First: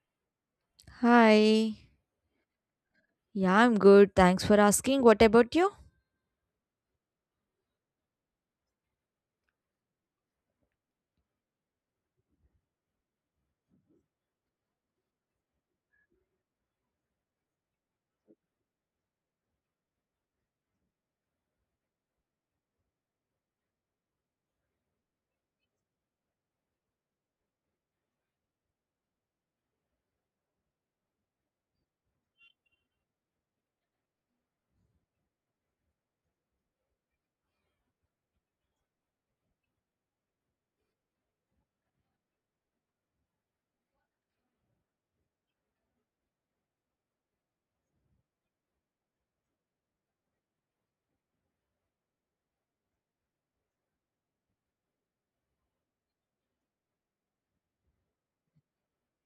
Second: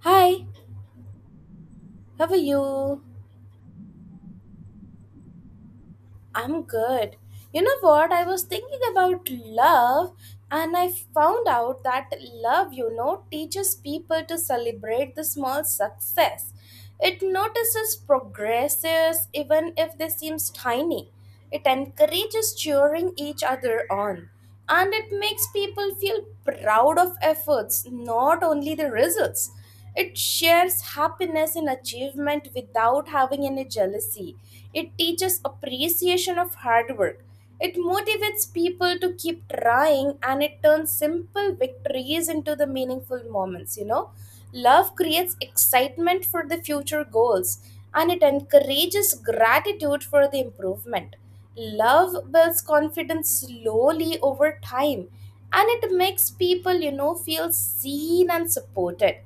Hi, Hi. how are you? Yeah, I'm good. Thanks for asking. What about you? I'm good. You know what? I was thinking about love and I found out that love teaches people to celebrate the small success. It notices progresses even if they seem tiny. It encourages cheering each other on. And it makes people feel proud of efforts, not only the results. It shares happiness and achievement without having any jealousy. It teaches appreciation of hard work. It motivates people to keep trying and it turns simple victories into the meaningful moments. Love creates excitement for the future goals and it encourages gratitude for the improvement. Love builds confidence slowly over time and it makes people feel seen and supported.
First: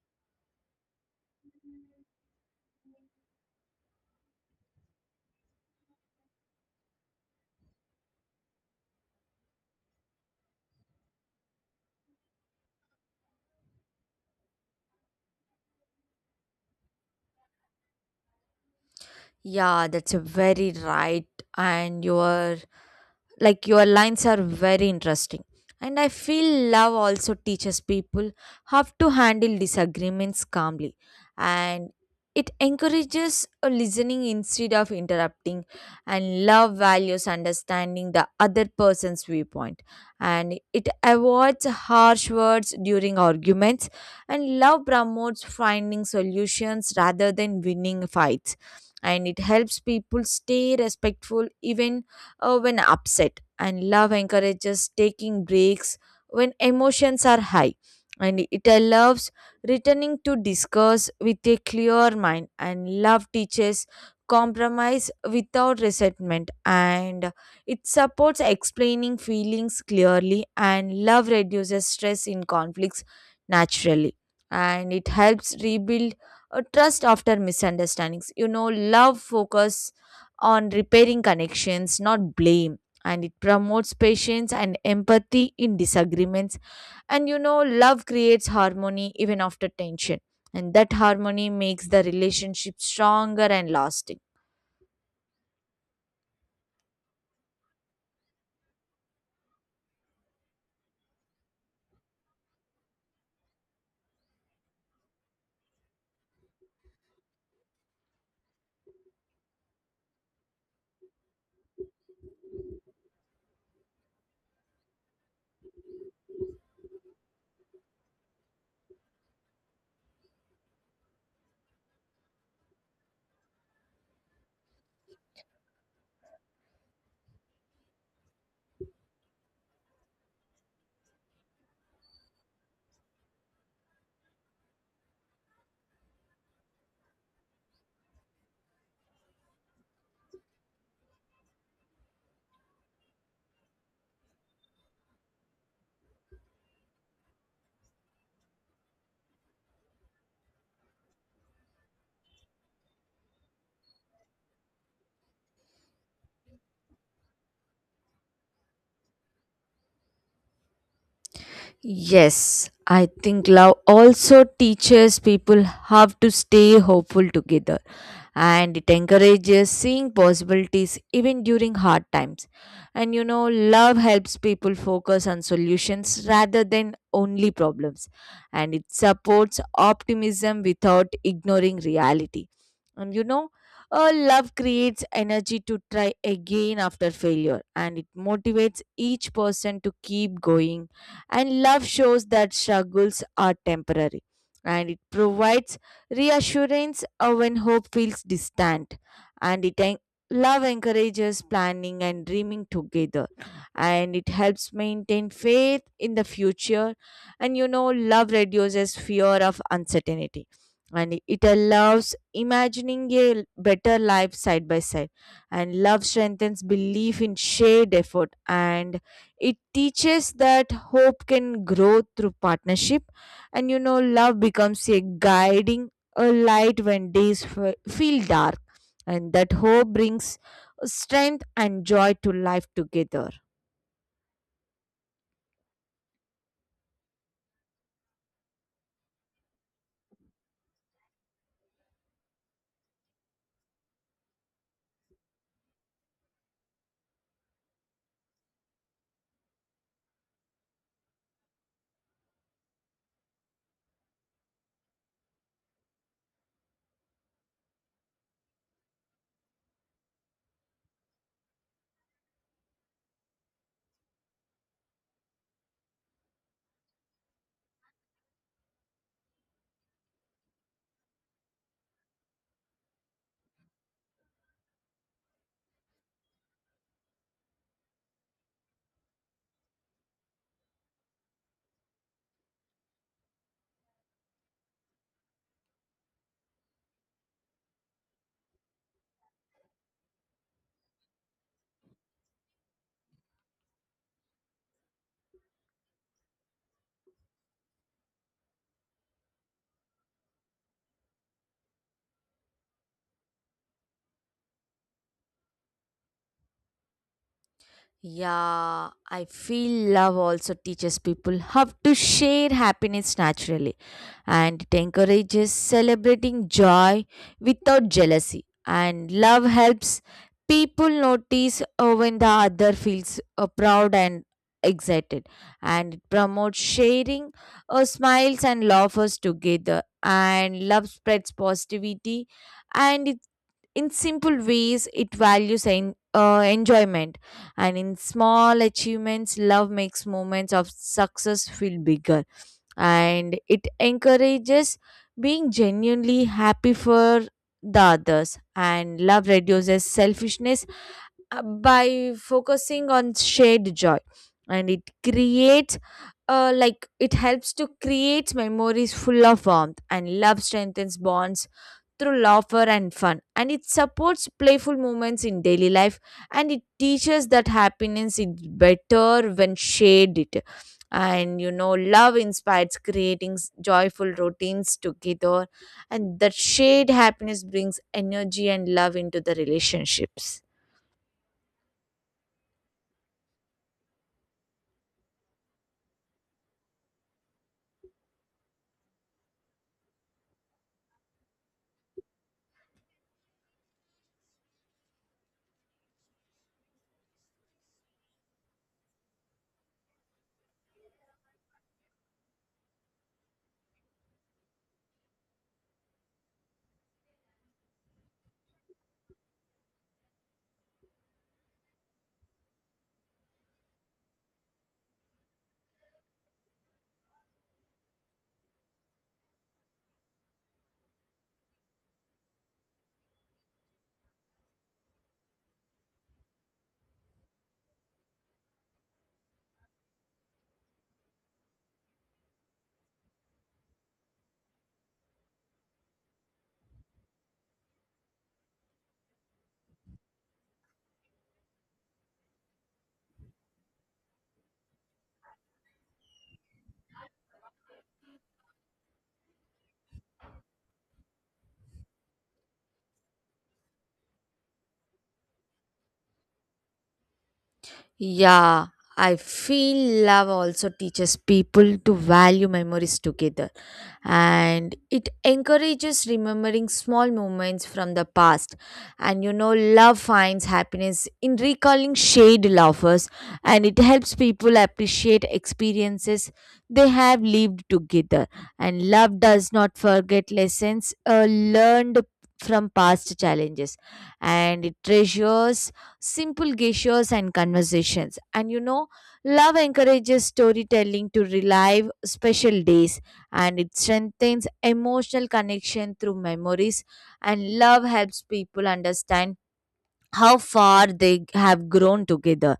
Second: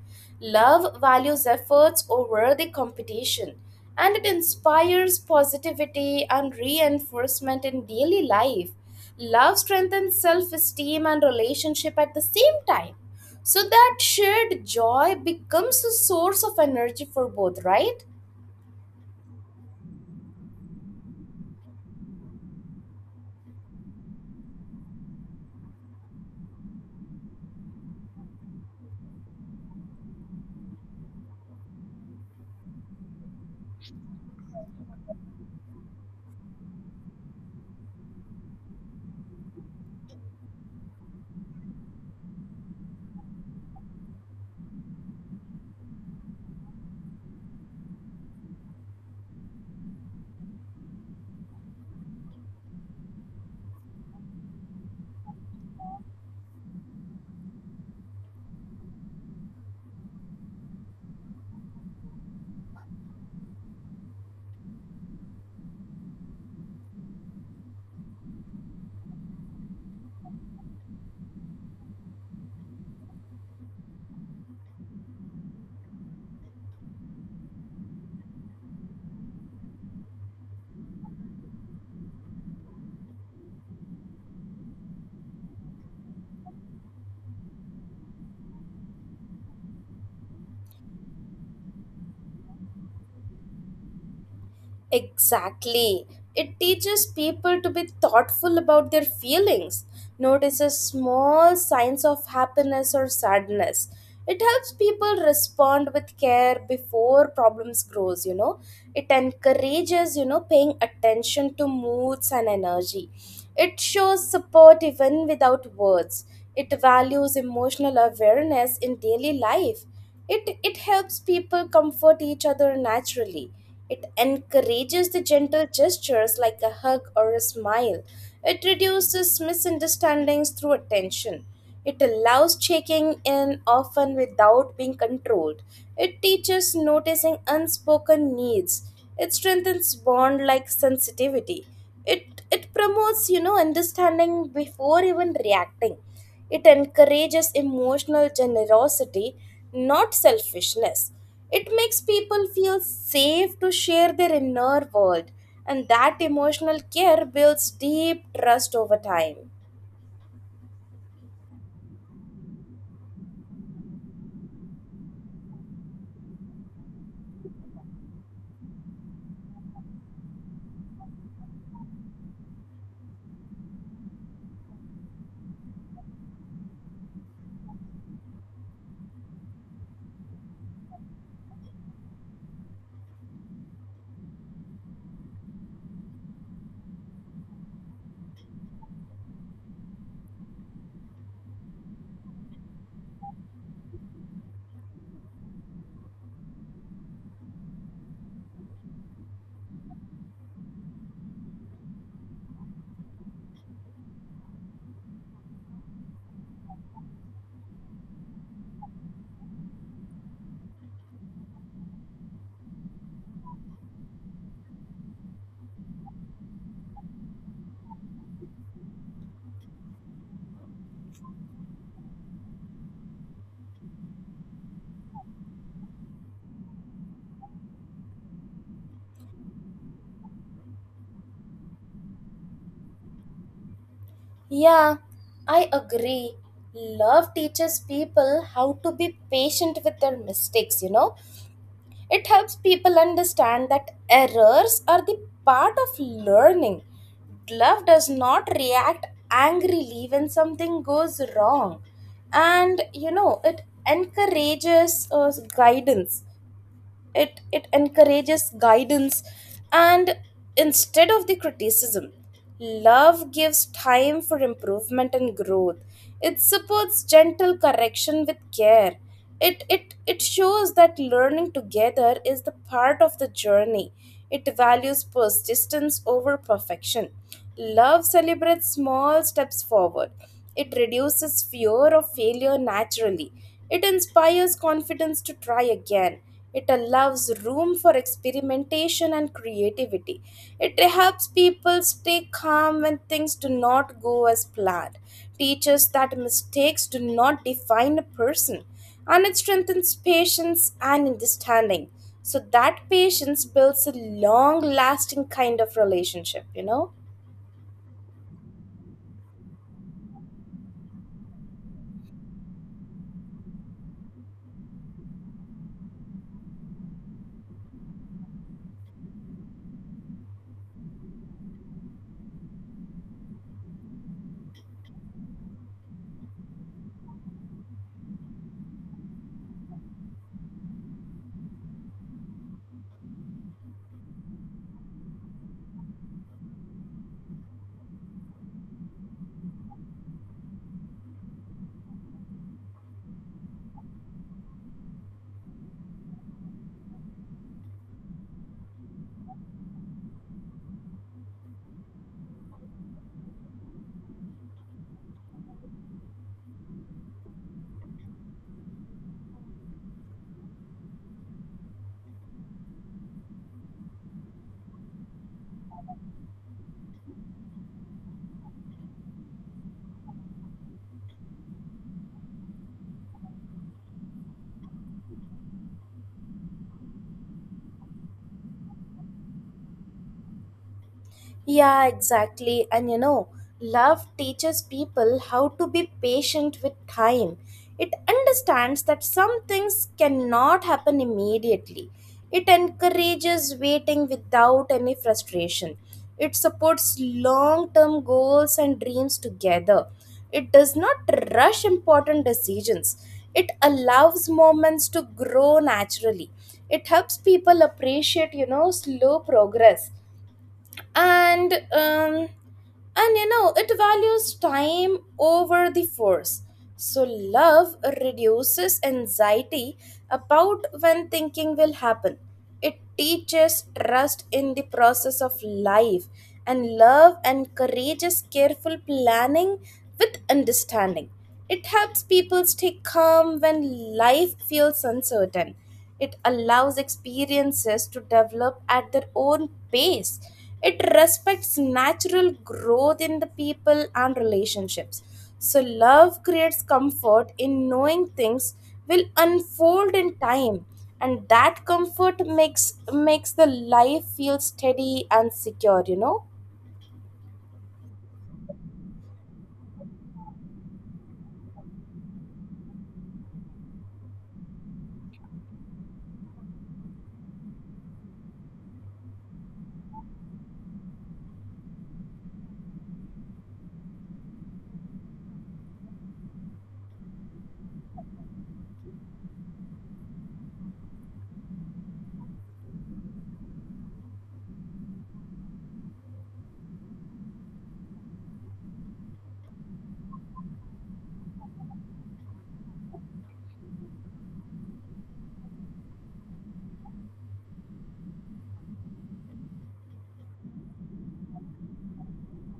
Love values efforts over the competition, and it inspires positivity and reinforcement in daily life. Love strengthens self esteem and relationship at the same time. So that shared joy becomes a source of energy for both, right? Yeah, that's a very right, and you are, like, your lines are very interesting, and I feel love also teaches people how to handle disagreements calmly, and it encourages a listening instead of interrupting, and love values understanding the other person's viewpoint, and it avoids harsh words during arguments, and love promotes finding solutions rather than winning fights, and it helps people stay respectful even when upset, and love encourages taking breaks when emotions are high. And it loves returning to discuss with a clear mind, and love teaches compromise without resentment, and it supports explaining feelings clearly, and love reduces stress in conflicts naturally, and it helps rebuild a trust after misunderstandings. Love focus on repairing connections, not blame. And it promotes patience and empathy in disagreements. And love creates harmony even after tension. And that harmony makes the relationship stronger and lasting. Exactly. It teaches people to be thoughtful about their feelings, notices small signs of happiness or sadness. It helps people respond with care before problems grows. It encourages paying attention to moods and energy. It shows support even without words. It values emotional awareness in daily life. It helps people comfort each other naturally. It encourages the gentle gestures like a hug or a smile. It reduces misunderstandings through attention. It allows checking in often without being controlled. It teaches noticing unspoken needs. It strengthens bond like sensitivity. It promotes understanding before even reacting. It encourages emotional generosity, not selfishness. It makes people feel safe to share their inner world, and that emotional care builds deep trust over time. Yes, I think love also teaches people how to stay hopeful together, and it encourages seeing possibilities even during hard times. And love helps people focus on solutions rather than only problems, and it supports optimism without ignoring reality. And love creates energy to try again after failure, and it motivates each person to keep going, and love shows that struggles are temporary, and it provides reassurance when hope feels distant. And love encourages planning and dreaming together, and it helps maintain faith in the future. And love reduces fear of uncertainty, and it allows imagining a better life side by side, and love strengthens belief in shared effort, and it teaches that hope can grow through partnership, and love becomes a guiding a light when days feel dark, and that hope brings strength and joy to life together. Yeah, I agree. Love teaches people how to be patient with their mistakes. It helps people understand that errors are the part of learning. Love does not react angrily when something goes wrong. And it encourages guidance and instead of the criticism love gives time for improvement and growth. It supports gentle correction with care. It shows that learning together is the part of the journey. It values persistence over perfection. Love celebrates small steps forward. It reduces fear of failure naturally. It inspires confidence to try again. It allows room for experimentation and creativity. It helps people stay calm when things do not go as planned, teaches that mistakes do not define a person, and it strengthens patience and understanding. So, that patience builds a long lasting kind of relationship? Yeah, I feel love also teaches people how to share happiness naturally, and it encourages celebrating joy without jealousy. And love helps people notice when the other feels proud and excited, and it promotes sharing smiles and laughers together, and love spreads positivity, and it in simple ways it values enjoyment, and in small achievements love makes moments of success feel bigger, and it encourages being genuinely happy for the others, and love reduces selfishness by focusing on shared joy, and it creates like it helps to create memories full of warmth, and love strengthens bonds through laughter and fun. And it supports playful moments in daily life, and it teaches that happiness is better when shared it. And love inspires creating joyful routines together, and that shared happiness brings energy and love into the relationships. Yeah, exactly. And love teaches people how to be patient with time. It understands that some things cannot happen immediately. It encourages waiting without any frustration. It supports long term goals and dreams together. It does not rush important decisions. It allows moments to grow naturally. It helps people appreciate slow progress and um, and it values time over the force. So love reduces anxiety about when thinking will happen. It teaches trust in the process of life and love encourages careful planning with understanding. It helps people stay calm when life feels uncertain. It allows experiences to develop at their own pace. It respects natural growth in the people and relationships. So, love creates comfort in knowing things will unfold in time, and that comfort makes makes the life feel steady and secure. Yeah, I feel love also teaches people to value memories together, and it encourages remembering small moments from the past, and love finds happiness in recalling shared laughers, and it helps people appreciate experiences they have lived together, and love does not forget lessons learned from past challenges, and it treasures simple gestures and conversations, and love encourages storytelling to relive special days, and it strengthens emotional connection through memories, and love helps people understand how far they have grown together,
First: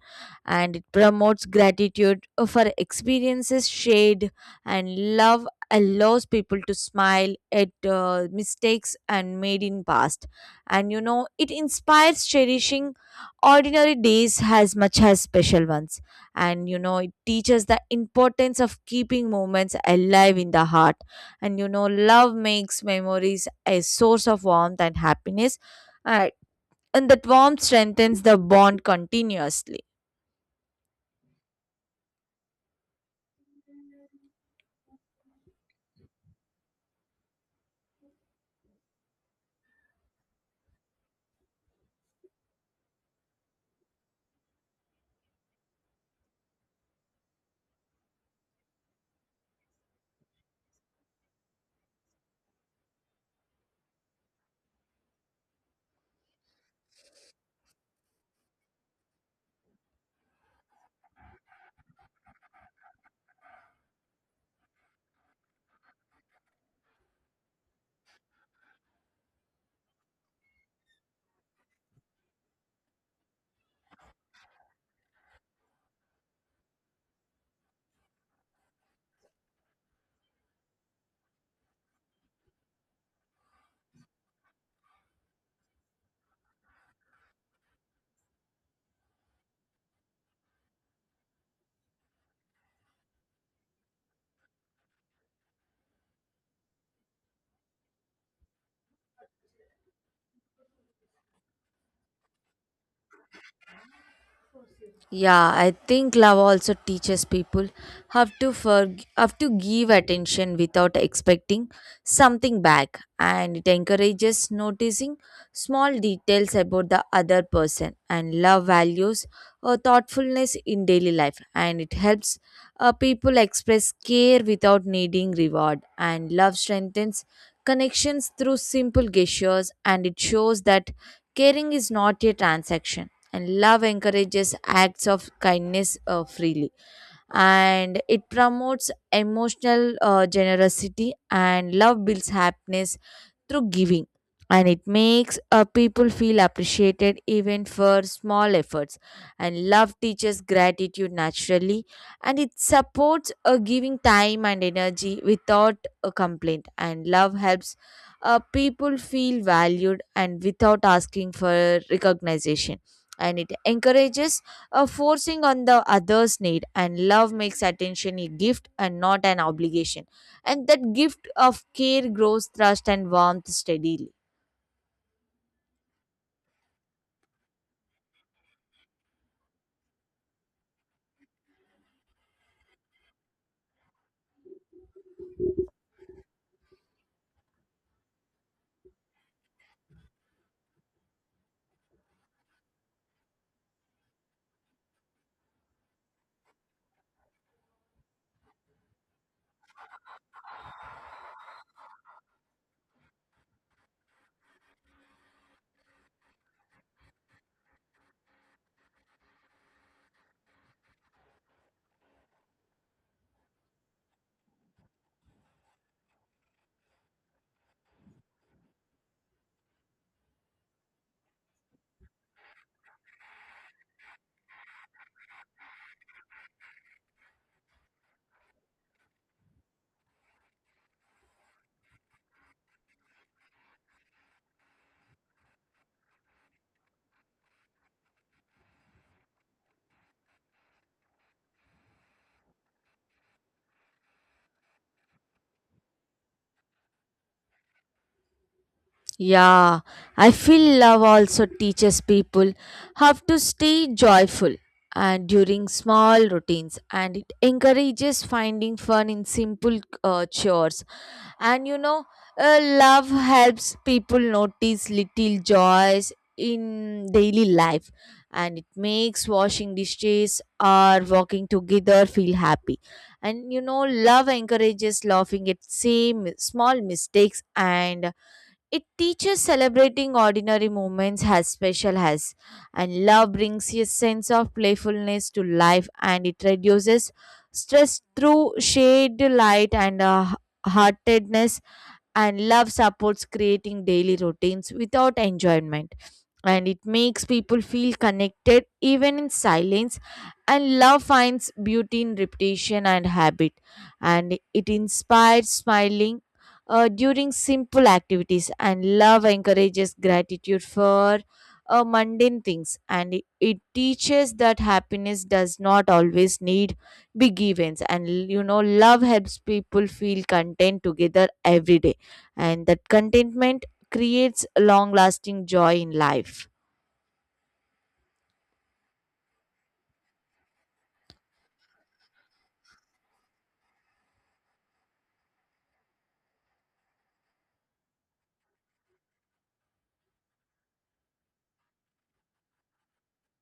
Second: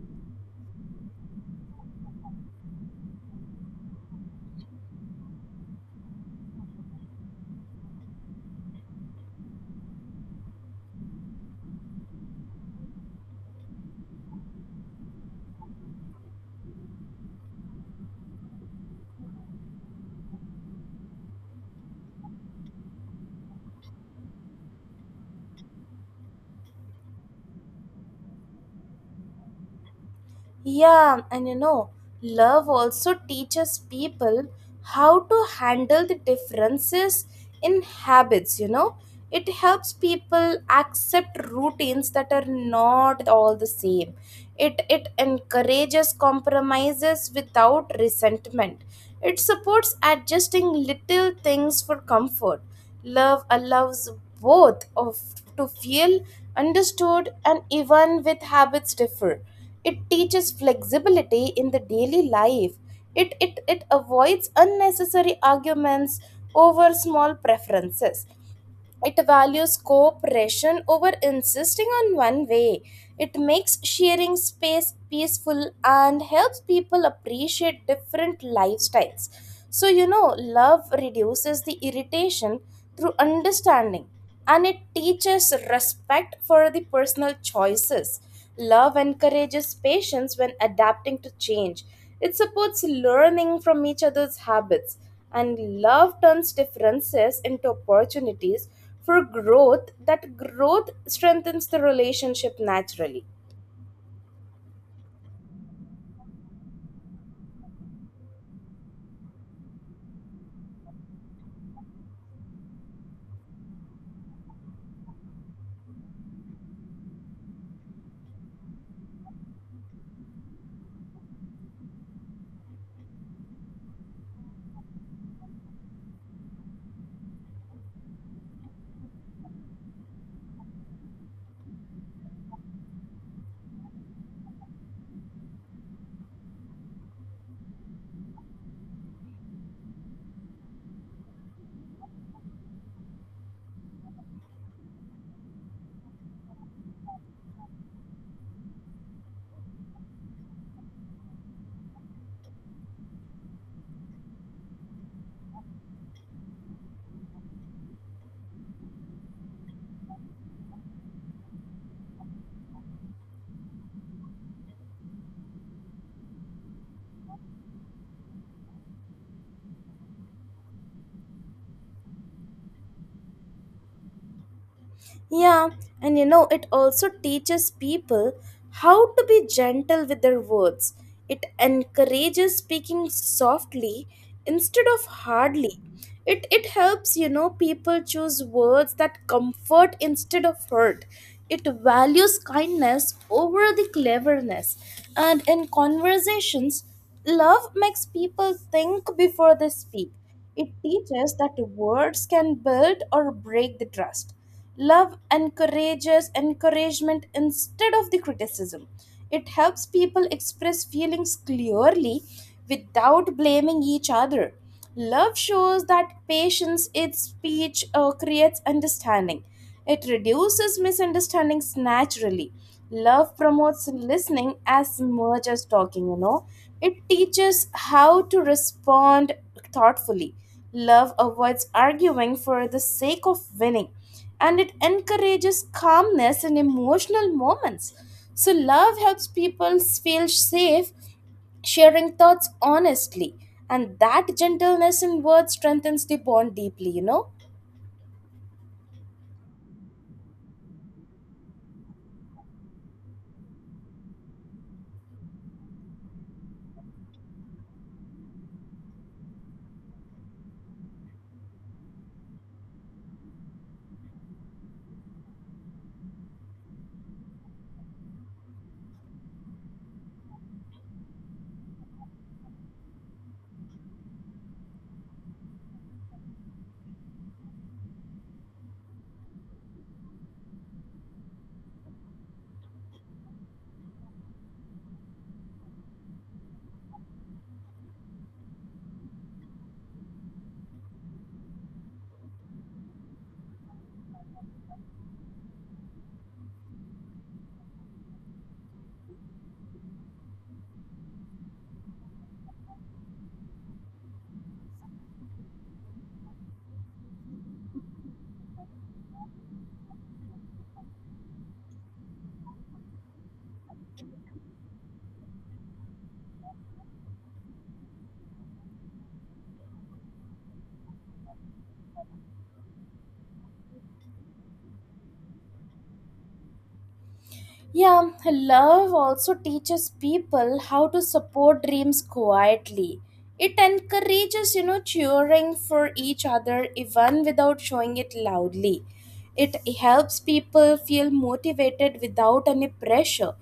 and it promotes gratitude for experiences shared, and love allows people to smile at mistakes and made in past, and it inspires cherishing ordinary days as much as special ones, and it teaches the importance of keeping moments alive in the heart, and love makes memories a source of warmth and happiness uh, and that warmth strengthens the bond continuously. Yeah, and love also teaches people how to handle the differences in habits. It helps people accept routines that are not all the same. It encourages compromises without resentment. It supports adjusting little things for comfort. Love allows both of to feel understood and even with habits differ. It teaches flexibility in the daily life. It avoids unnecessary arguments over small preferences. It values cooperation over insisting on one way. It makes sharing space peaceful and helps people appreciate different lifestyles. So, love reduces the irritation through understanding and it teaches respect for the personal choices. Love encourages patience when adapting to change. It supports learning from each other's habits. And love turns differences into opportunities for growth. That growth strengthens the relationship naturally. Yeah, I think love also teaches people have to have to give attention without expecting something back, and it encourages noticing small details about the other person. And love values or thoughtfulness in daily life, and it helps people express care without needing reward. And love strengthens connections through simple gestures, and it shows that caring is not a transaction, and love encourages acts of kindness freely, and it promotes emotional generosity, and love builds happiness through giving, and it makes people feel appreciated even for small efforts, and love teaches gratitude naturally, and it supports giving time and energy without a complaint, and love helps people feel valued and without asking for recognition, and it encourages forcing on the other's need, and love makes attention a gift and not an obligation, and that gift of care grows trust and warmth steadily. Yeah, and it also teaches people how to be gentle with their words. It encourages speaking softly instead of hardly. It helps people choose words that comfort instead of hurt. It values kindness over the cleverness. And in conversations, love makes people think before they speak. It teaches that words can build or break the trust. Love encourages encouragement instead of the criticism. It helps people express feelings clearly without blaming each other. Love shows that patience in speech creates understanding. It reduces misunderstandings naturally. Love promotes listening as much as talking. It teaches how to respond thoughtfully. Love avoids arguing for the sake of winning, and it encourages calmness in emotional moments. So, love helps people feel safe sharing thoughts honestly and that gentleness in words strengthens the bond deeply. Yeah, I feel love also teaches people how to stay joyful and during small routines, and it encourages finding fun in simple chores, and love helps people notice little joys in daily life, and it makes washing dishes or walking together feel happy, and love encourages laughing at same small mistakes, and it teaches celebrating ordinary moments as special as, and love brings a sense of playfulness to life, and it reduces stress through shade light and heartedness, and love supports creating daily routines without enjoyment, and it makes people feel connected even in silence, and love finds beauty in repetition and habit, and it inspires smiling during simple activities, and love encourages gratitude for mundane things, and it teaches that happiness does not always need big events, and love helps people feel content together every day, and that contentment creates long lasting joy in life. Yeah, love also teaches people how to support dreams quietly. It encourages cheering for each other even without showing it loudly. It helps people feel motivated without any pressure.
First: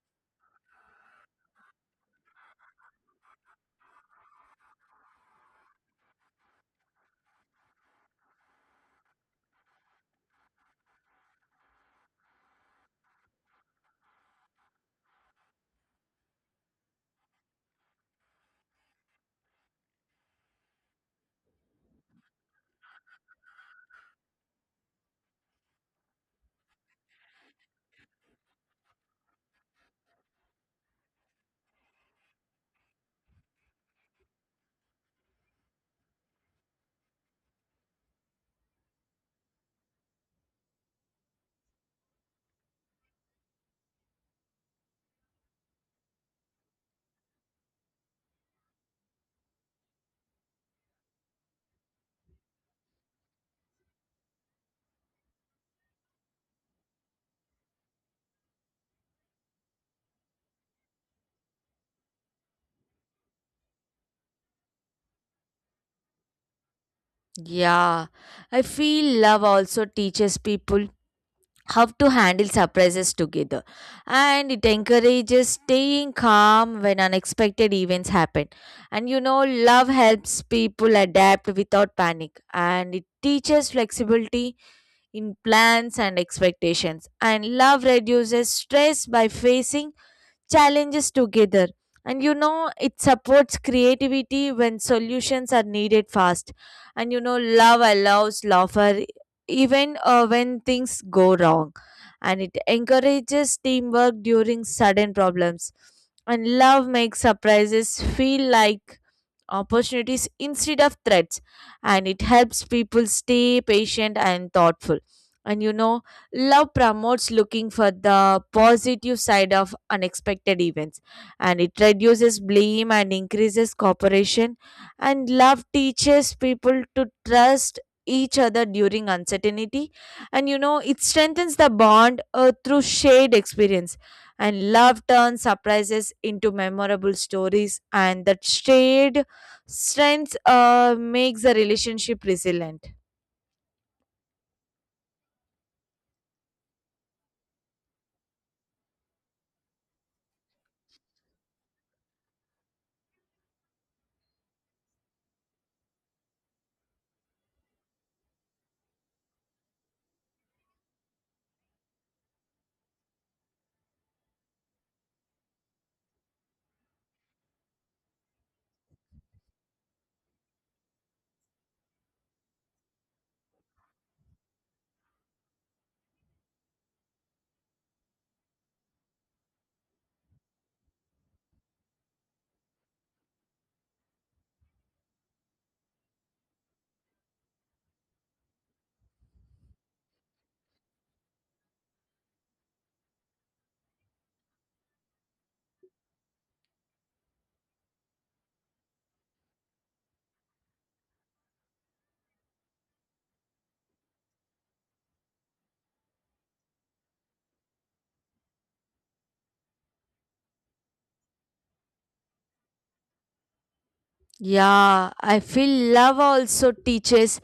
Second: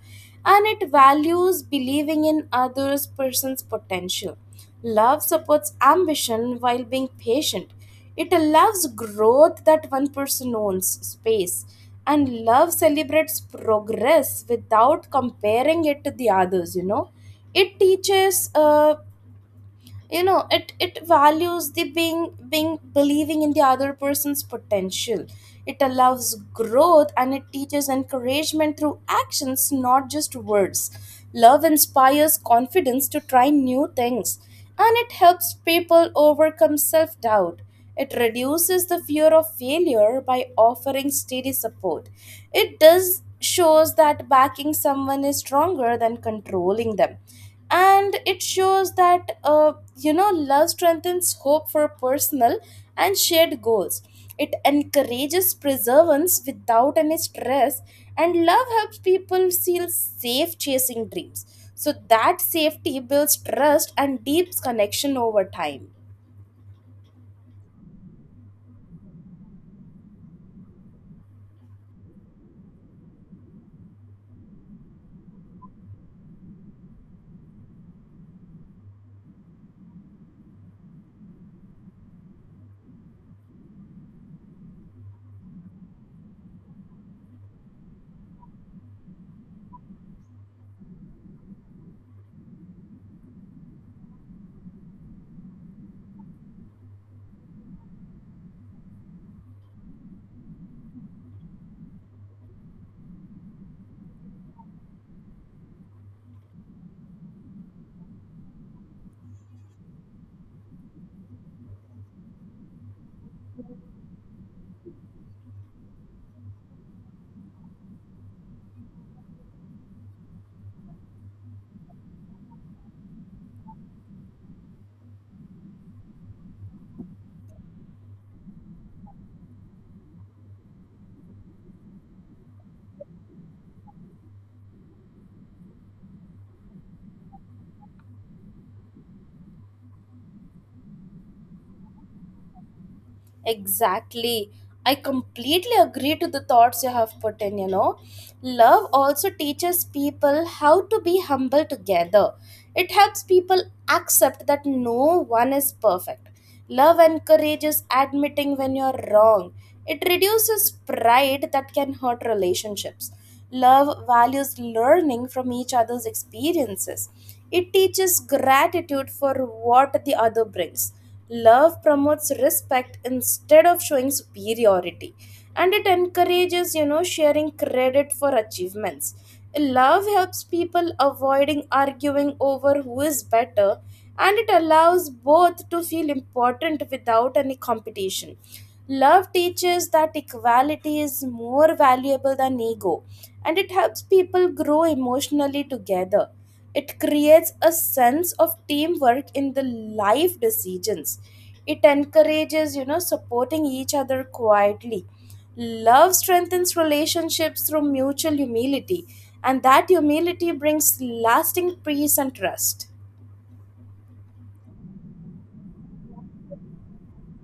And it values believing in others' person's potential. Love supports ambition while being patient. It allows growth that one person owns space, and love celebrates progress without comparing it to the others. You know, it teaches. It values the being believing in the other person's potential. It allows growth and it teaches encouragement through actions, not just words. Love inspires confidence to try new things, and it helps people overcome self doubt. It reduces the fear of failure by offering steady support. It does shows that backing someone is stronger than controlling them. And it shows that love strengthens hope for personal and shared goals. It encourages perseverance without any stress, and love helps people feel safe chasing dreams. So that safety builds trust and deeps connection over time. Yeah, I feel love also teaches people how to handle surprises together, and it encourages staying calm when unexpected events happen. And love helps people adapt without panic, and it teaches flexibility in plans and expectations. And love reduces stress by facing challenges together. And it supports creativity when solutions are needed fast. And love allows laughter even when things go wrong. And it encourages teamwork during sudden problems. And love makes surprises feel like opportunities instead of threats, and it helps people stay patient and thoughtful, and love promotes looking for the positive side of unexpected events, and it reduces blame and increases cooperation, and love teaches people to trust each other during uncertainty, and it strengthens the bond through shared experience, and love turns surprises into memorable stories, and that shared strengths makes a relationship resilient. Exactly. I completely agree to the thoughts you have put in. Love also teaches people how to be humble together. It helps people accept that no one is perfect. Love encourages admitting when you're wrong. It reduces pride that can hurt relationships. Love values learning from each other's experiences. It teaches gratitude for what the other brings. Love promotes respect instead of showing superiority, and it encourages sharing credit for achievements. Love helps people avoiding arguing over who is better, and it allows both to feel important without any competition. Love teaches that equality is more valuable than ego, and it helps people grow emotionally together. It creates a sense of teamwork in the life decisions. It encourages supporting each other quietly. Love strengthens relationships through mutual humility, and that humility brings lasting peace and trust. Yeah, I feel love also teaches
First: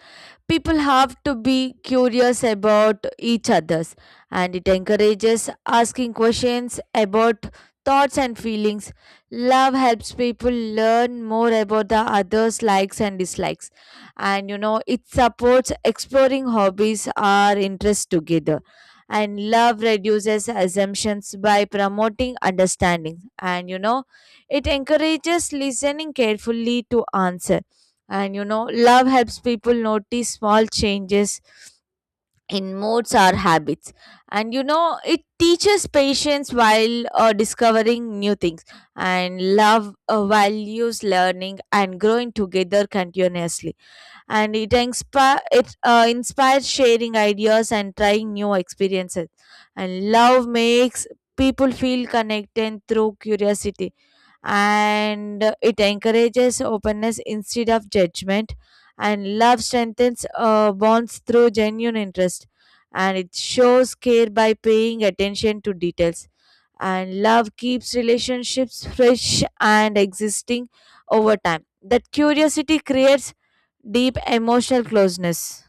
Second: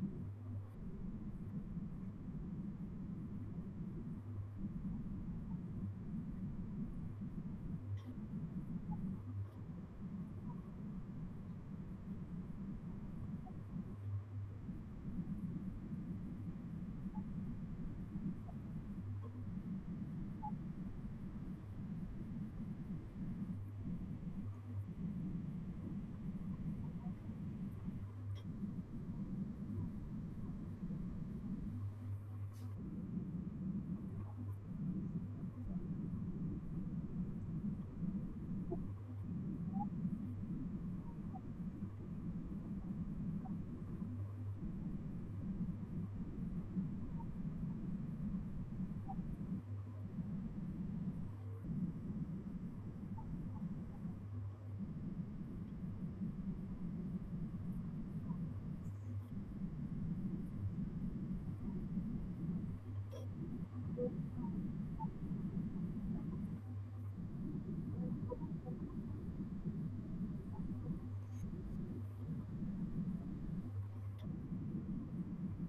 people have to be curious about each others, and it encourages asking questions about thoughts and feelings. Love helps people learn more about the others' likes and dislikes. And it supports exploring hobbies or interests together. And love reduces assumptions by promoting understanding. And it encourages listening carefully to answer. And love helps people notice small changes in moods or habits. And it teaches patience while discovering new things. And love values learning and growing together continuously. And it inspires sharing ideas and trying new experiences. And love makes people feel connected through curiosity, and it encourages openness instead of judgment, and love strengthens bonds through genuine interest, and it shows care by paying attention to details, and love keeps relationships fresh and existing over time, that curiosity creates deep emotional closeness.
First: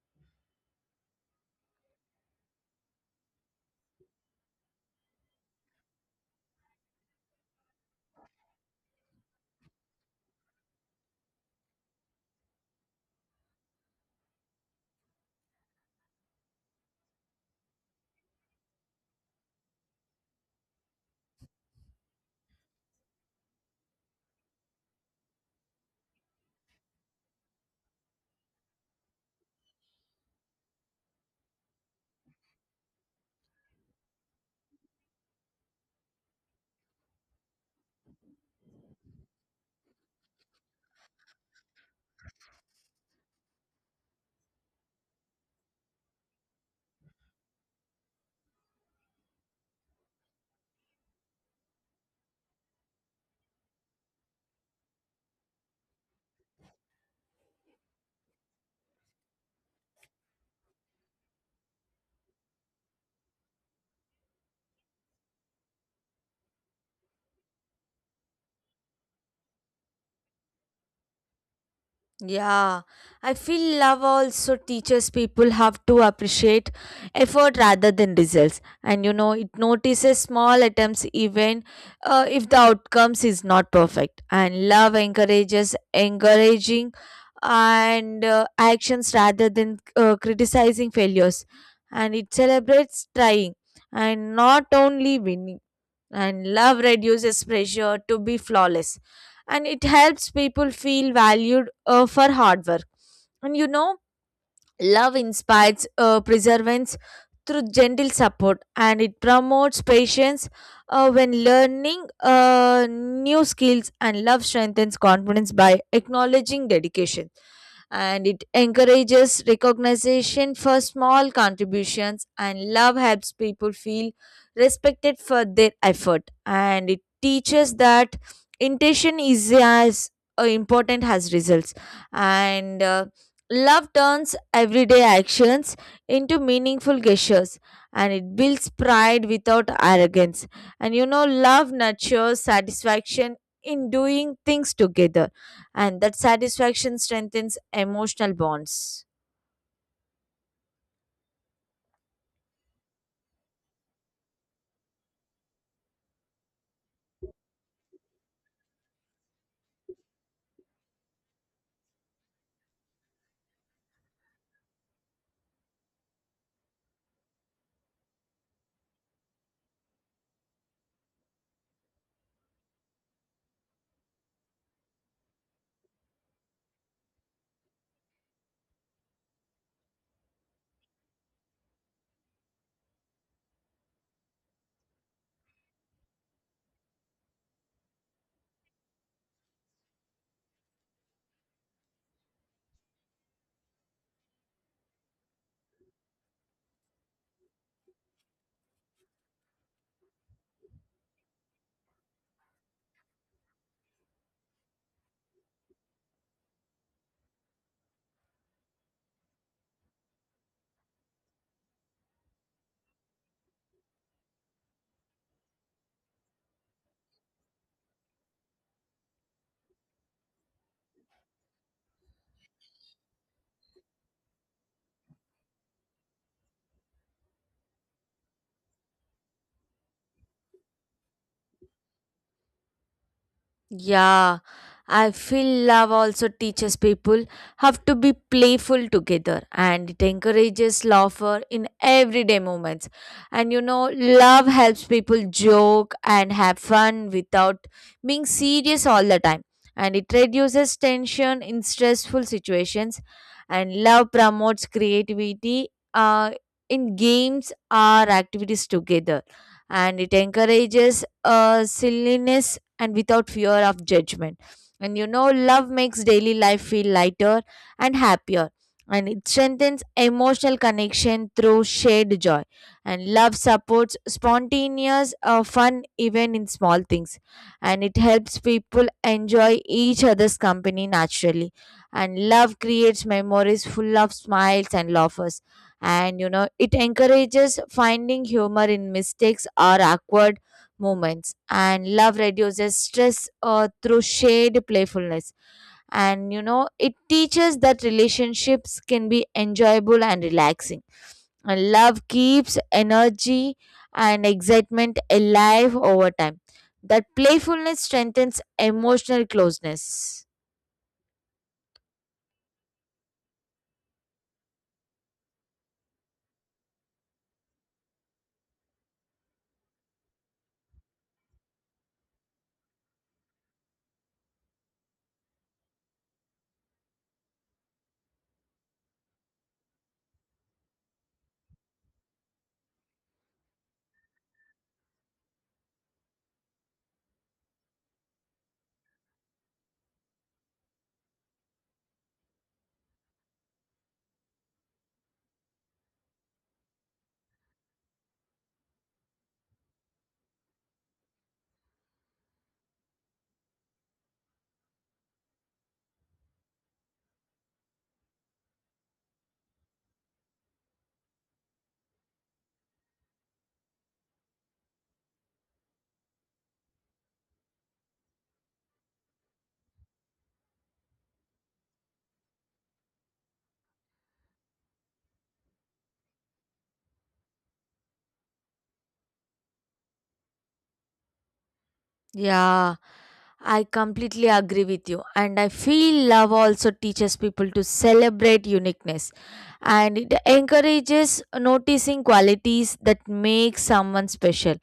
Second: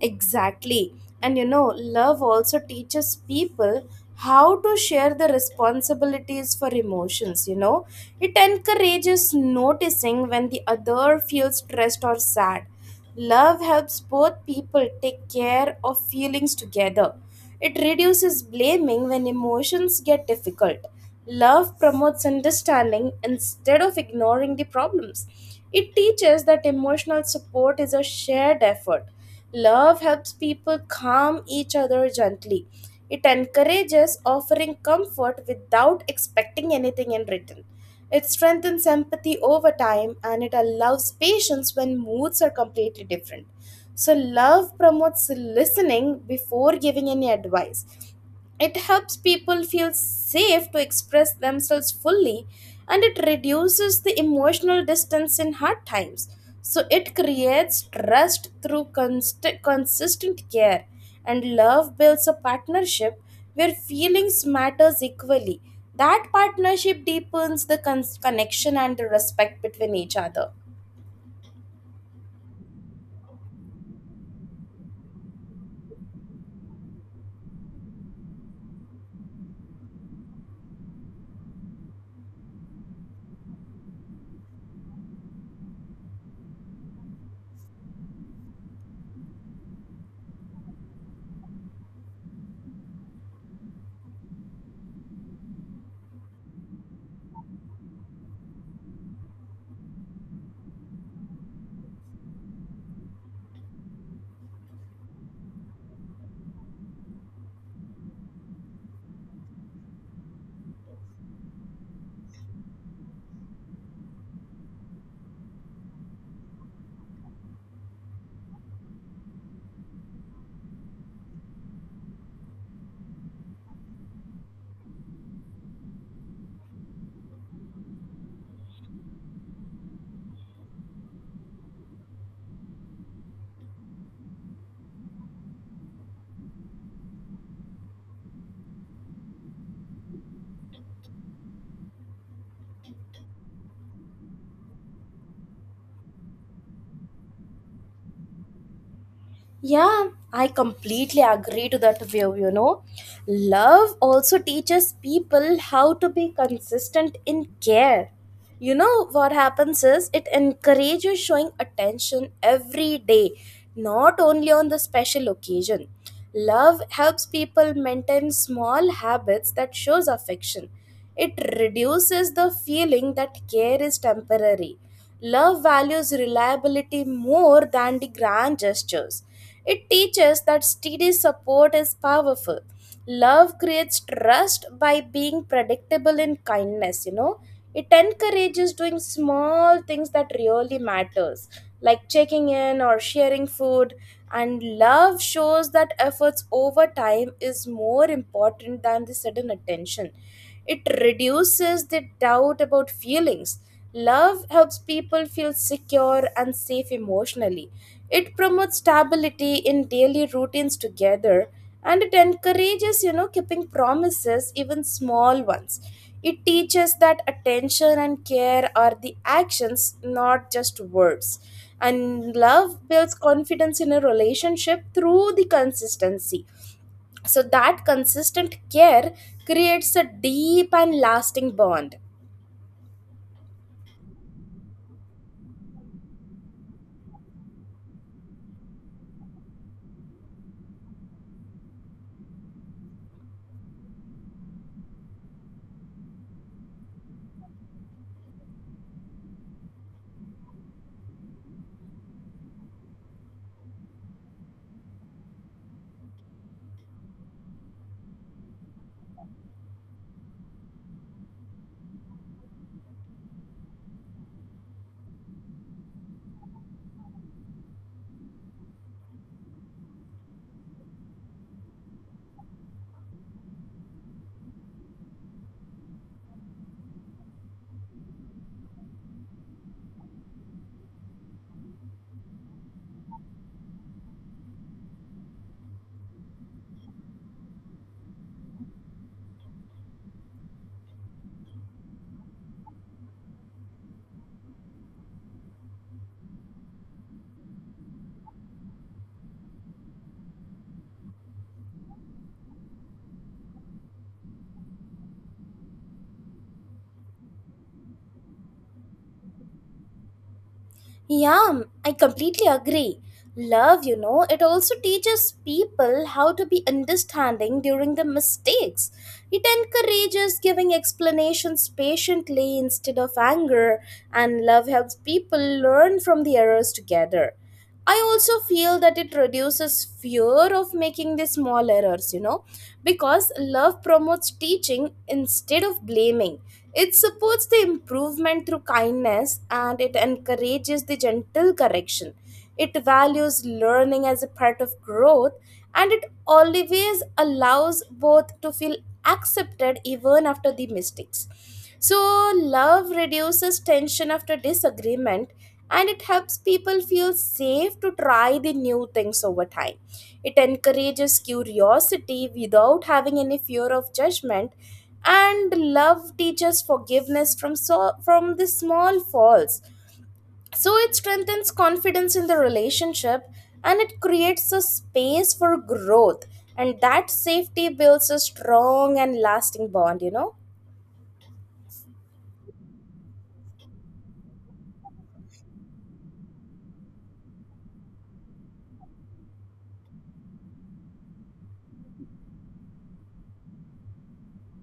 Exactly. And love also teaches people how to share the responsibilities for emotions. It encourages noticing when the other feels stressed or sad. Love helps both people take care of feelings together. It reduces blaming when emotions get difficult. Love promotes understanding instead of ignoring the problems. It teaches that emotional support is a shared effort. Love helps people calm each other gently. It encourages offering comfort without expecting anything in return. It strengthens empathy over time and it allows patience when moods are completely different. So, love promotes listening before giving any advice. It helps people feel safe to express themselves fully and it reduces the emotional distance in hard times. So it creates trust through consistent care and love builds a partnership where feelings matters equally. That partnership deepens the connection and the respect between each other. Yeah, I feel love also teaches people have to appreciate effort rather than results. And it notices small attempts even if the outcomes is not perfect. And love encourages encouraging and actions rather than criticizing failures. And it celebrates trying and not only winning. And love reduces pressure to be flawless. And it helps people feel valued for hard work. And Love inspires perseverance through gentle support, and it promotes patience when learning new skills, and love strengthens confidence by acknowledging dedication. And it encourages recognition for small contributions, and love helps people feel respected for their effort. And it teaches that intention is as important as results. And Love turns everyday actions into meaningful gestures, and it builds pride without arrogance. And love nurtures satisfaction in doing things together, and that satisfaction strengthens emotional bonds. Yeah, I completely agree to that view. Love also teaches people how to be consistent in care. You know what happens is it encourages showing attention every day, not only on the special occasion. Love helps people maintain small habits that shows affection. It reduces the feeling that care is temporary. Love values reliability more than the grand gestures. It teaches that steady support is powerful. Love creates trust by being predictable in kindness. It encourages doing small things that really matters, like checking in or sharing food. And love shows that efforts over time is more important than the sudden attention. It reduces the doubt about feelings. Love helps people feel secure and safe emotionally. It promotes stability in daily routines together and it encourages keeping promises, even small ones. It teaches that attention and care are the actions, not just words. And love builds confidence in a relationship through the consistency so that consistent care creates a deep and lasting bond. Yeah, I feel love also teaches people have to be playful together, and it encourages laughter in everyday moments. And love helps people joke and have fun without being serious all the time. And it reduces tension in stressful situations. And love promotes creativity uh, in games or activities together. And it encourages silliness and without fear of judgment. And love makes daily life feel lighter and happier. And it strengthens emotional connection through shared joy. And love supports spontaneous fun even in small things. And it helps people enjoy each other's company naturally. And love creates memories full of smiles and laughs. And you know, it encourages finding humor in mistakes or awkward moments. And love reduces stress through shared playfulness. And you know, it teaches that relationships can be enjoyable and relaxing. And love keeps energy and excitement alive over time. That playfulness strengthens emotional closeness. Yeah, I completely agree. Love, it also teaches people how to be understanding during the mistakes. It encourages giving explanations patiently instead of anger, and love helps people learn from the errors together. I also feel that it reduces fear of making the small errors, you know, because love promotes teaching instead of blaming. It supports the improvement through kindness, and it encourages the gentle correction. It values learning as a part of growth, and it always allows both to feel accepted even after the mistakes. So, love reduces tension after disagreement, and it helps people feel safe to try the new things over time. It encourages curiosity without having any fear of judgment, and love teaches forgiveness from from the small faults. So it strengthens confidence in the relationship, and it creates a space for growth. And that safety builds a strong and lasting bond, you know? Yeah, I completely agree with you. And I feel love also teaches people to celebrate uniqueness, and it encourages noticing qualities that make someone special.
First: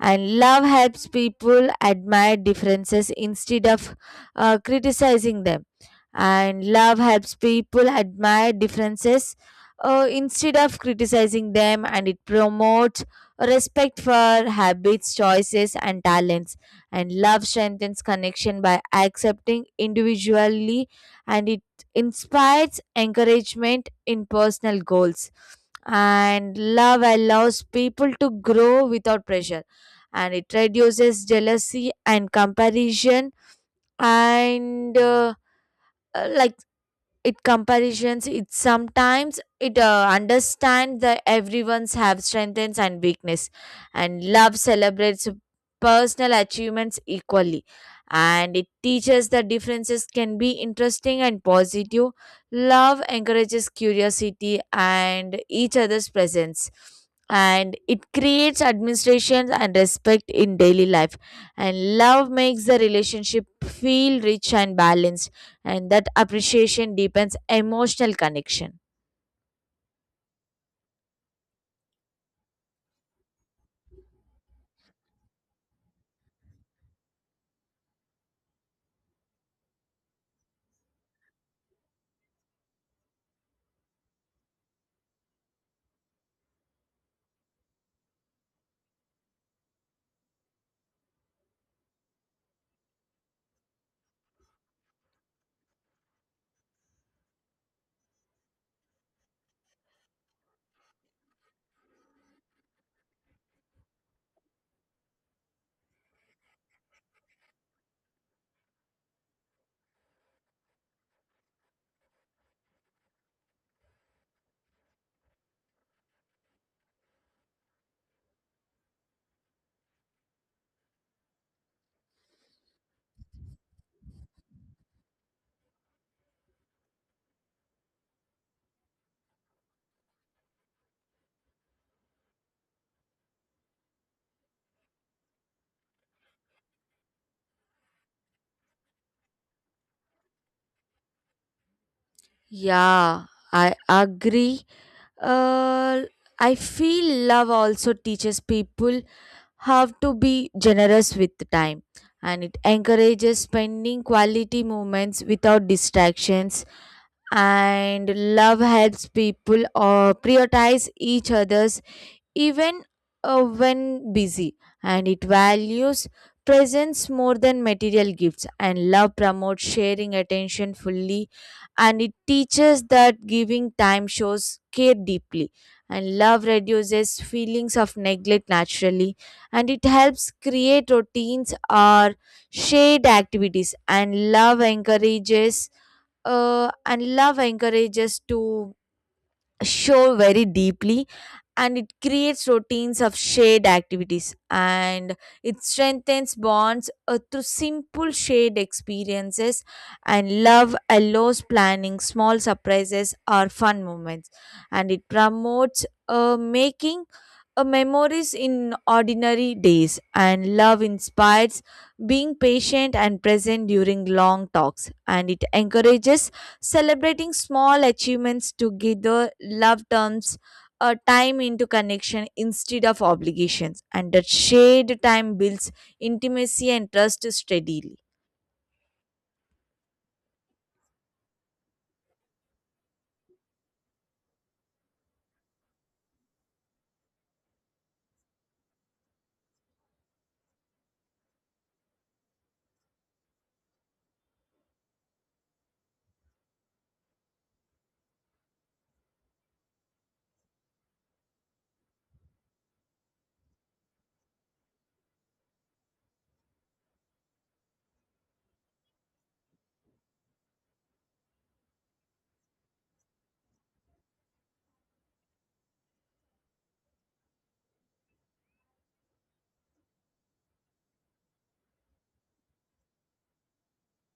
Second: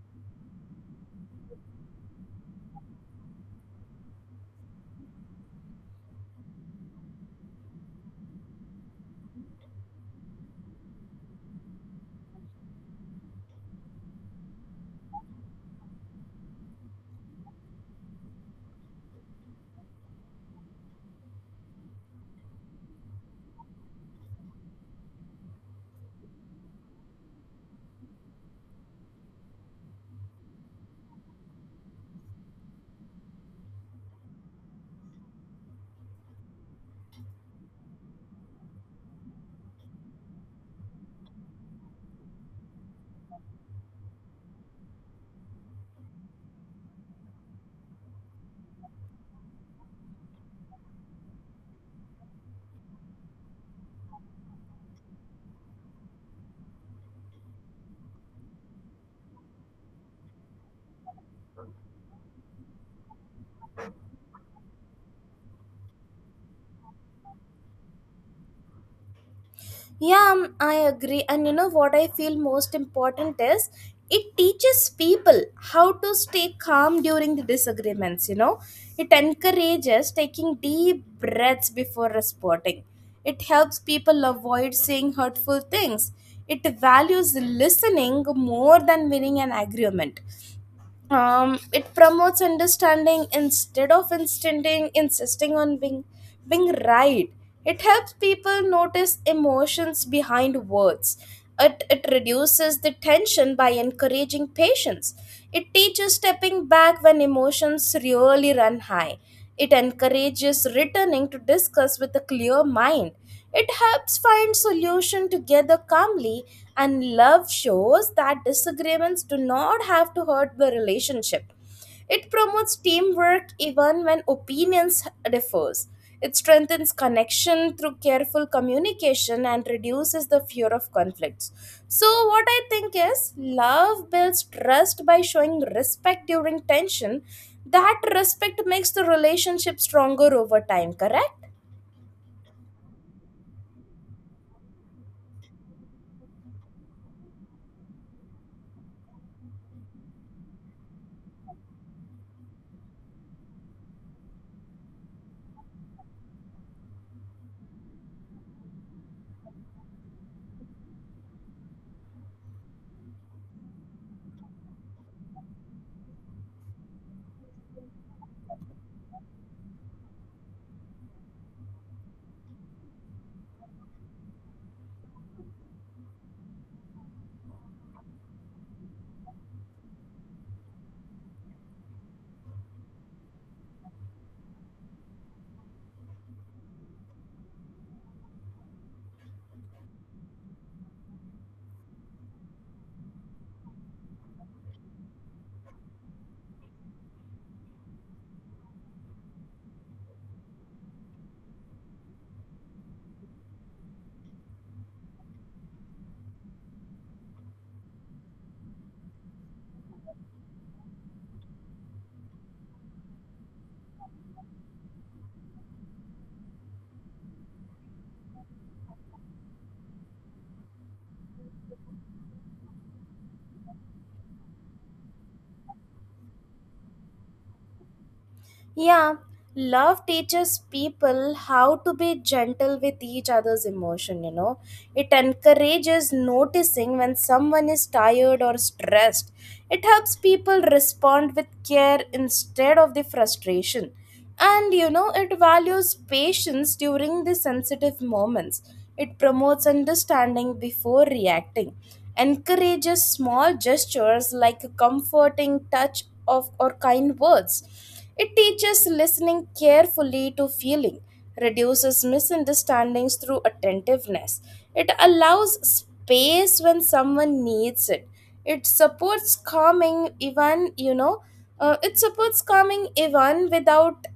And love helps people admire differences instead of criticizing them. And love helps people admire differences instead of criticizing them, and it promotes respect for habits, choices, and talents. And love strengthens connection by accepting individually, and it inspires encouragement in personal goals. And love allows people to grow without pressure, and it reduces jealousy and comparison. And uh, like it comparisons, it sometimes it understands that everyone's have strengths and weakness. And love celebrates personal achievements equally, and it teaches that differences can be interesting and positive. Love encourages curiosity and each other's presence, and it creates administration and respect in daily life. And love makes the relationship feel rich and balanced, and that appreciation deepens emotional connection. Yeah, I agree. And you know what I feel most important is it teaches people how to stay calm during the disagreements, you know. It encourages taking deep breaths before responding. It helps people avoid saying hurtful things. It values listening more than winning an agreement. It promotes understanding instead of insisting on being right. It helps people notice emotions behind words. It reduces the tension by encouraging patience. It teaches stepping back when emotions really run high. It encourages returning to discuss with a clear mind. It helps find solution together calmly, and love shows that disagreements do not have to hurt the relationship. It promotes teamwork even when opinions differs. It strengthens connection through careful communication and reduces the fear of conflicts. So, what I think is love builds trust by showing respect during tension. That respect makes the relationship stronger over time, correct? Yeah, I agree. Uh, I feel love also teaches people how to be generous with time, and it encourages spending quality moments without distractions. And love helps people prioritize each other's, even when busy, and it values presence more than material gifts. And love promotes sharing attention fully, and it teaches that giving time shows care deeply. And love reduces feelings of neglect naturally, and it helps create routines or shared activities. And love encourages to show very deeply, and it creates routines of shared activities, and it strengthens bonds through simple shared experiences. And love allows planning small surprises or fun moments, and it promotes making a memories in ordinary days. And love inspires being patient and present during long talks, and it encourages celebrating small achievements together. Love turns a time into connection instead of obligations, and that shared time builds intimacy and trust steadily. Yeah, love teaches people how to be gentle with each other's emotion, you know. It encourages noticing when someone is tired or stressed. It helps people respond with care instead of the frustration. And you know, it values patience during the sensitive moments. It promotes understanding before reacting. Encourages small gestures like a comforting touch of or kind words, it teaches listening carefully to feeling, reduces misunderstandings through attentiveness. It allows space when someone needs it. It supports calming even, you know, it supports calming even without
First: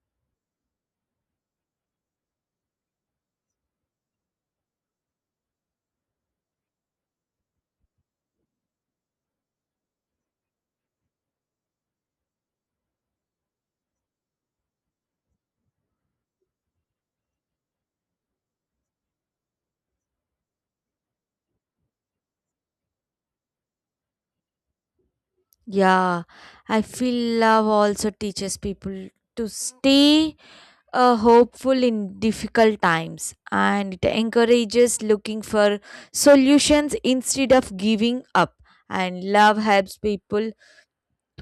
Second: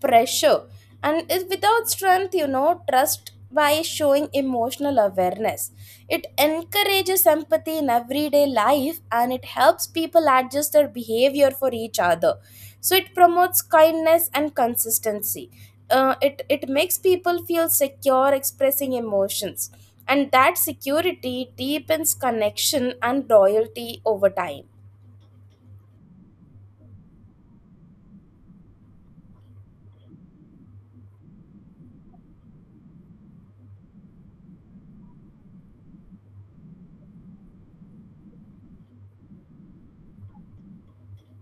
pressure, and it, without strength, you know, trust by showing emotional awareness. It encourages empathy in everyday life, and it helps people adjust their behavior for each other, so it promotes kindness and consistency. It makes people feel secure expressing emotions, and that security deepens connection and loyalty over time. Yeah, I feel love also teaches people to stay hopeful in difficult times, and it encourages looking for solutions instead of giving up. And love helps people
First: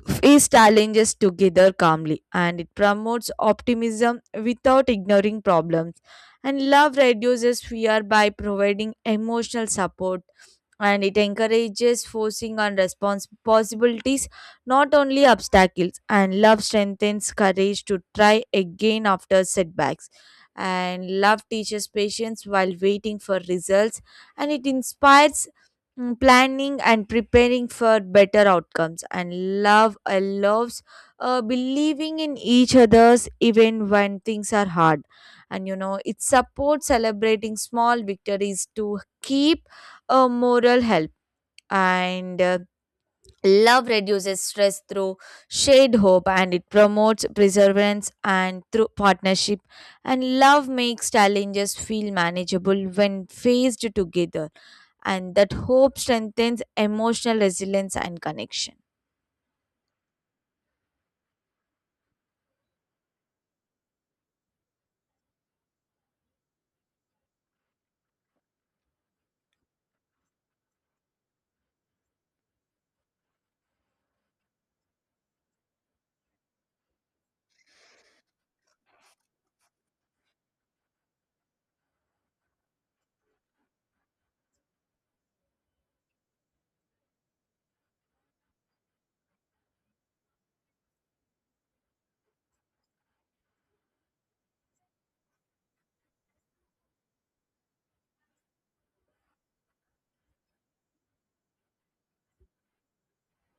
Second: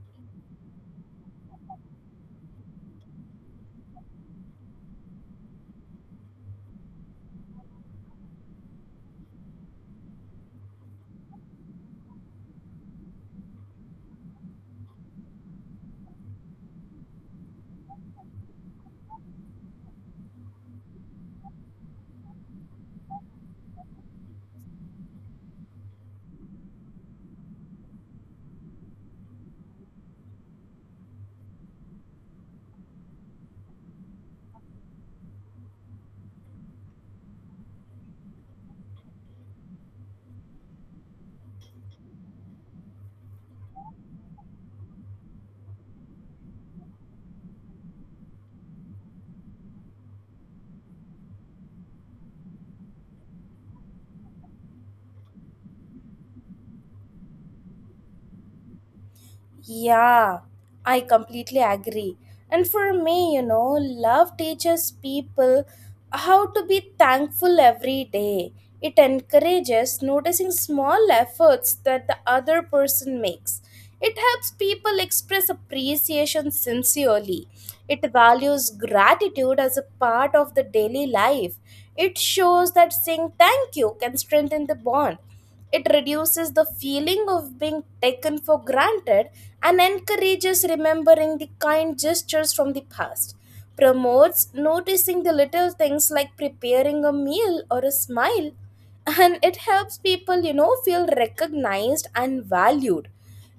face challenges together calmly, and it promotes optimism without ignoring problems. And love reduces fear by providing emotional support, and it encourages focusing on response possibilities, not only obstacles. And love strengthens courage to try again after setbacks. And love teaches patience while waiting for results, and it inspires planning and preparing for better outcomes. And love I loves believing in each other's even when things are hard, and you know, it supports celebrating small victories to keep a moral help. And love reduces stress through shared hope, and it promotes perseverance and through partnership. And love makes challenges feel manageable when faced together. And that hope strengthens emotional resilience and connection. Yeah, I completely agree. And for me, you know, love teaches people how to be thankful every day. It encourages noticing small efforts that the other person makes. It helps people express appreciation sincerely. It values gratitude as a part of the daily life. It shows that saying thank you can strengthen the bond. It reduces the feeling of being taken for granted and encourages remembering the kind gestures from the past. Promotes noticing the little things like preparing a meal or a smile. And it helps people, you know, feel recognized and valued.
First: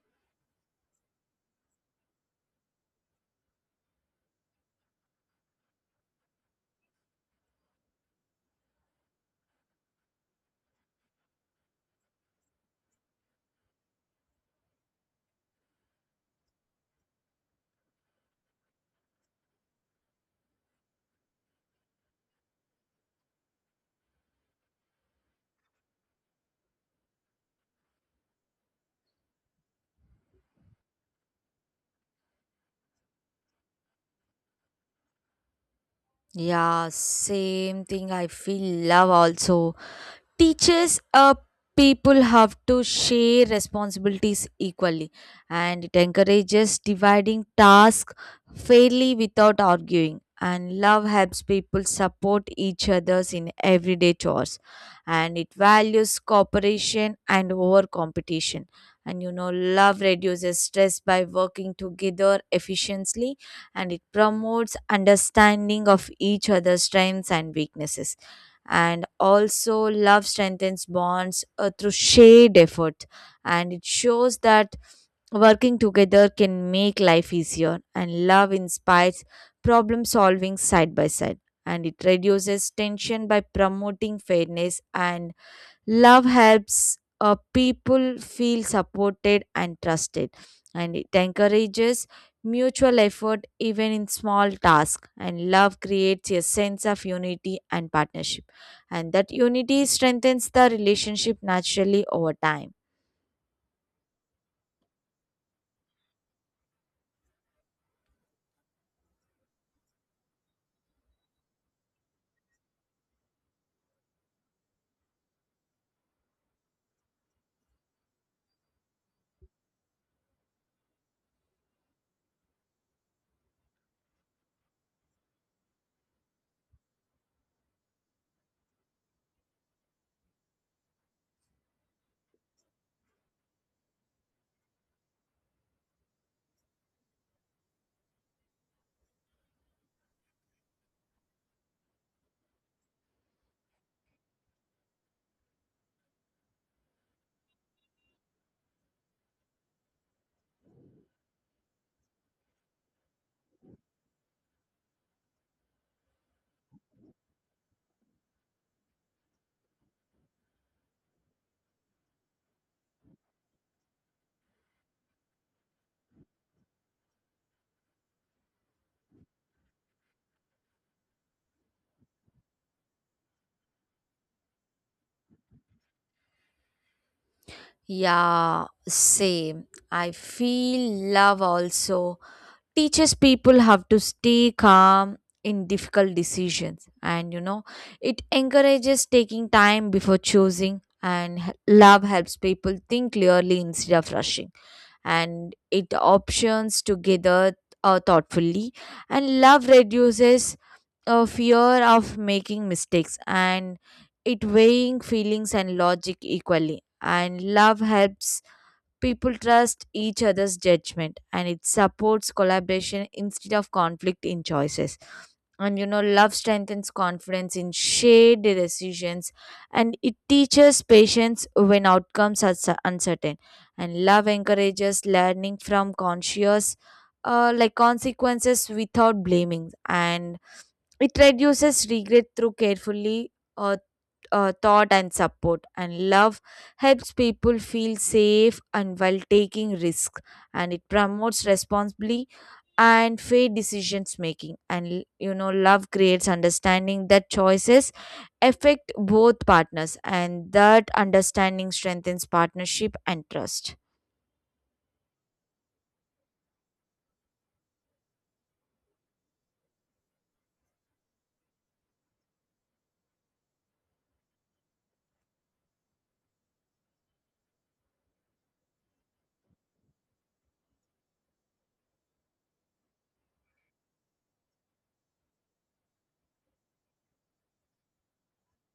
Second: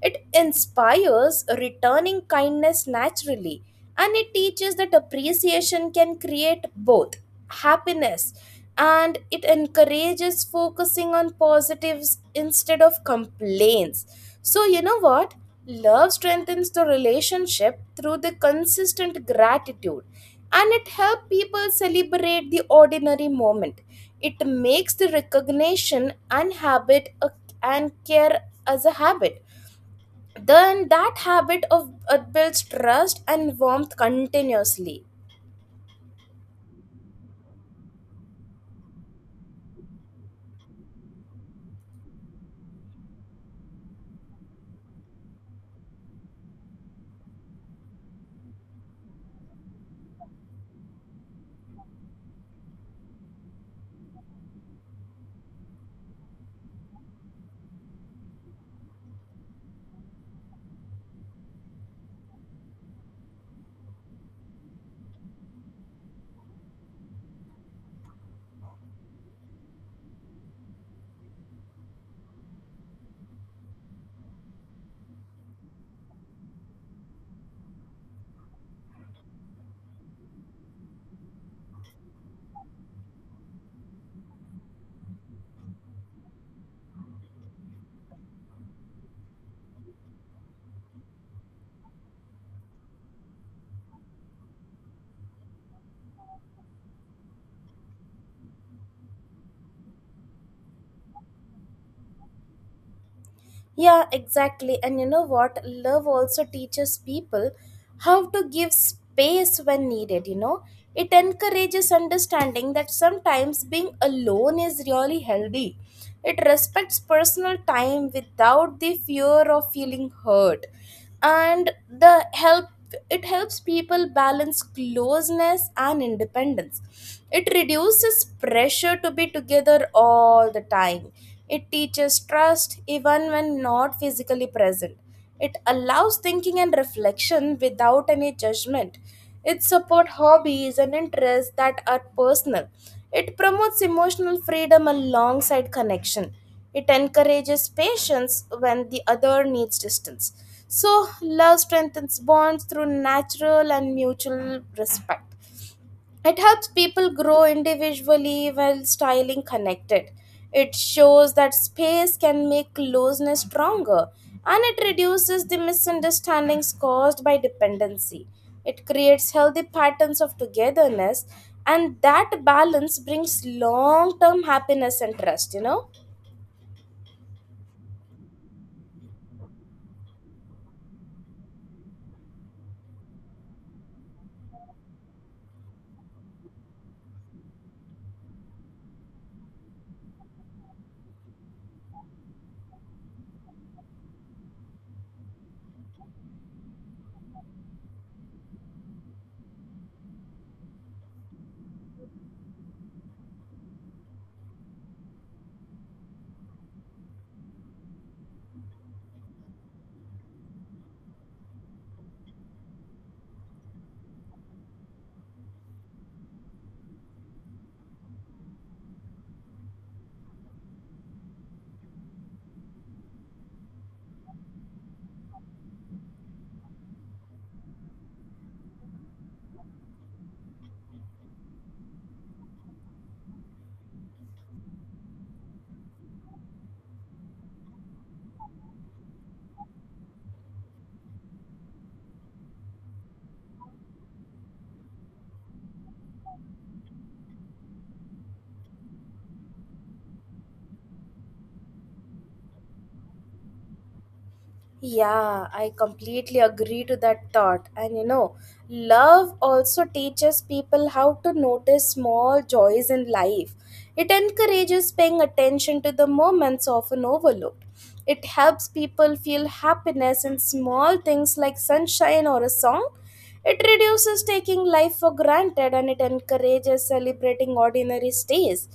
It inspires returning kindness naturally, and it teaches that appreciation can create both happiness, and it encourages focusing on positives instead of complaints. So, you know what? Love strengthens the relationship through the consistent gratitude, and it helps people celebrate the ordinary moment. It makes the recognition and habit a, and care as a habit, then that habit of builds trust and warmth continuously. Yeah, same thing. I feel love also teaches people have to share responsibilities equally, and it encourages dividing tasks fairly without arguing. And love helps people support each others in everyday chores, and it values cooperation and over competition. And you know, love reduces stress by working together efficiently, and it promotes understanding of each other's strengths and weaknesses. And also love strengthens bonds through shared effort, and it shows that working together can make life easier. And love inspires problem solving side by side, and it reduces tension by promoting fairness. And love helps people feel supported and trusted, and it encourages mutual effort even in small tasks. And love creates a sense of unity and partnership, and that unity strengthens the relationship naturally over time. Yeah, exactly. And you know what? Love also teaches people how to give space when needed, you know? It encourages understanding that sometimes being alone is really healthy. It respects personal time without the fear of feeling hurt. And the help it helps people balance closeness and independence. It reduces pressure to be together all the time. It teaches trust even when not physically present. It allows thinking and reflection without any judgment. It supports hobbies and interests that are personal. It promotes emotional freedom alongside connection. It encourages patience when the other needs distance. So, love strengthens bonds through natural and mutual respect. It helps people grow individually while styling connected. It shows that space can make closeness stronger, and it reduces the misunderstandings caused by dependency. It creates healthy patterns of togetherness, and that balance brings long term happiness and trust, you know. Yeah, same. I feel love also teaches people how to stay calm in difficult decisions. And you know, it encourages taking time before choosing. And love helps people think clearly instead of rushing. And it options together thoughtfully. And love reduces fear of making mistakes. And it weighing feelings and logic equally. And love helps people trust each other's judgment, and it supports collaboration instead of conflict in choices. And you know, love strengthens confidence in shared decisions, and it teaches patience when outcomes are uncertain. And love encourages learning from conscious, like consequences without blaming. And it reduces regret through carefully thought and support. And love helps people feel safe and while taking risks, and it promotes responsibly and fair decisions making. And you know, love creates understanding that choices affect both partners, and that understanding strengthens partnership and trust. Yeah, I completely agree to that thought. And you know, love also teaches people how to notice small joys in life. It encourages paying attention to the moments often overlooked. It helps people feel happiness in small things like sunshine or a song. It reduces taking life for granted, and it encourages celebrating ordinary stays.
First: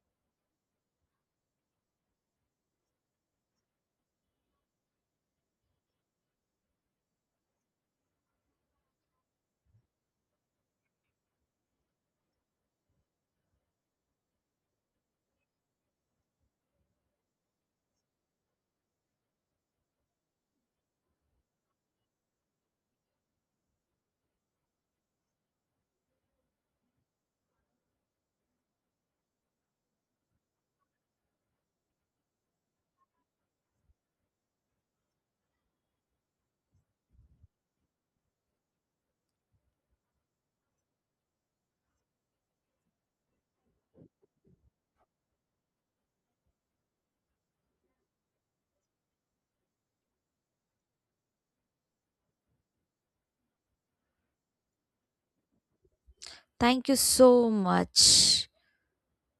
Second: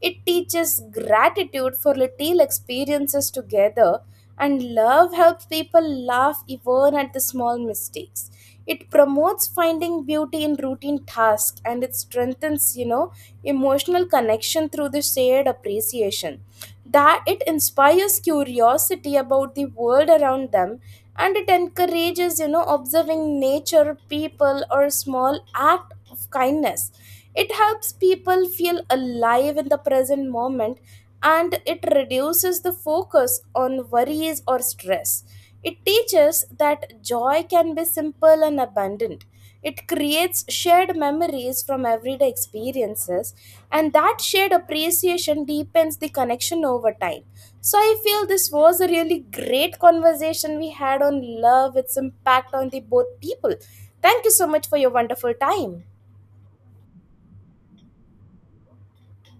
It teaches gratitude for little experiences together, and love helps people laugh even at the small mistakes. It promotes finding beauty in routine tasks, and it strengthens, you know, emotional connection through the shared appreciation. That it inspires curiosity about the world around them, and it encourages, you know, observing nature, people, or small act of kindness. It helps people feel alive in the present moment, and it reduces the focus on worries or stress. It teaches that joy can be simple and abundant. It creates shared memories from everyday experiences, and that shared appreciation deepens the connection over time. So, I feel this was a really great conversation we had on love, its impact on the both people. Thank you so much for your wonderful time. Thank you so much.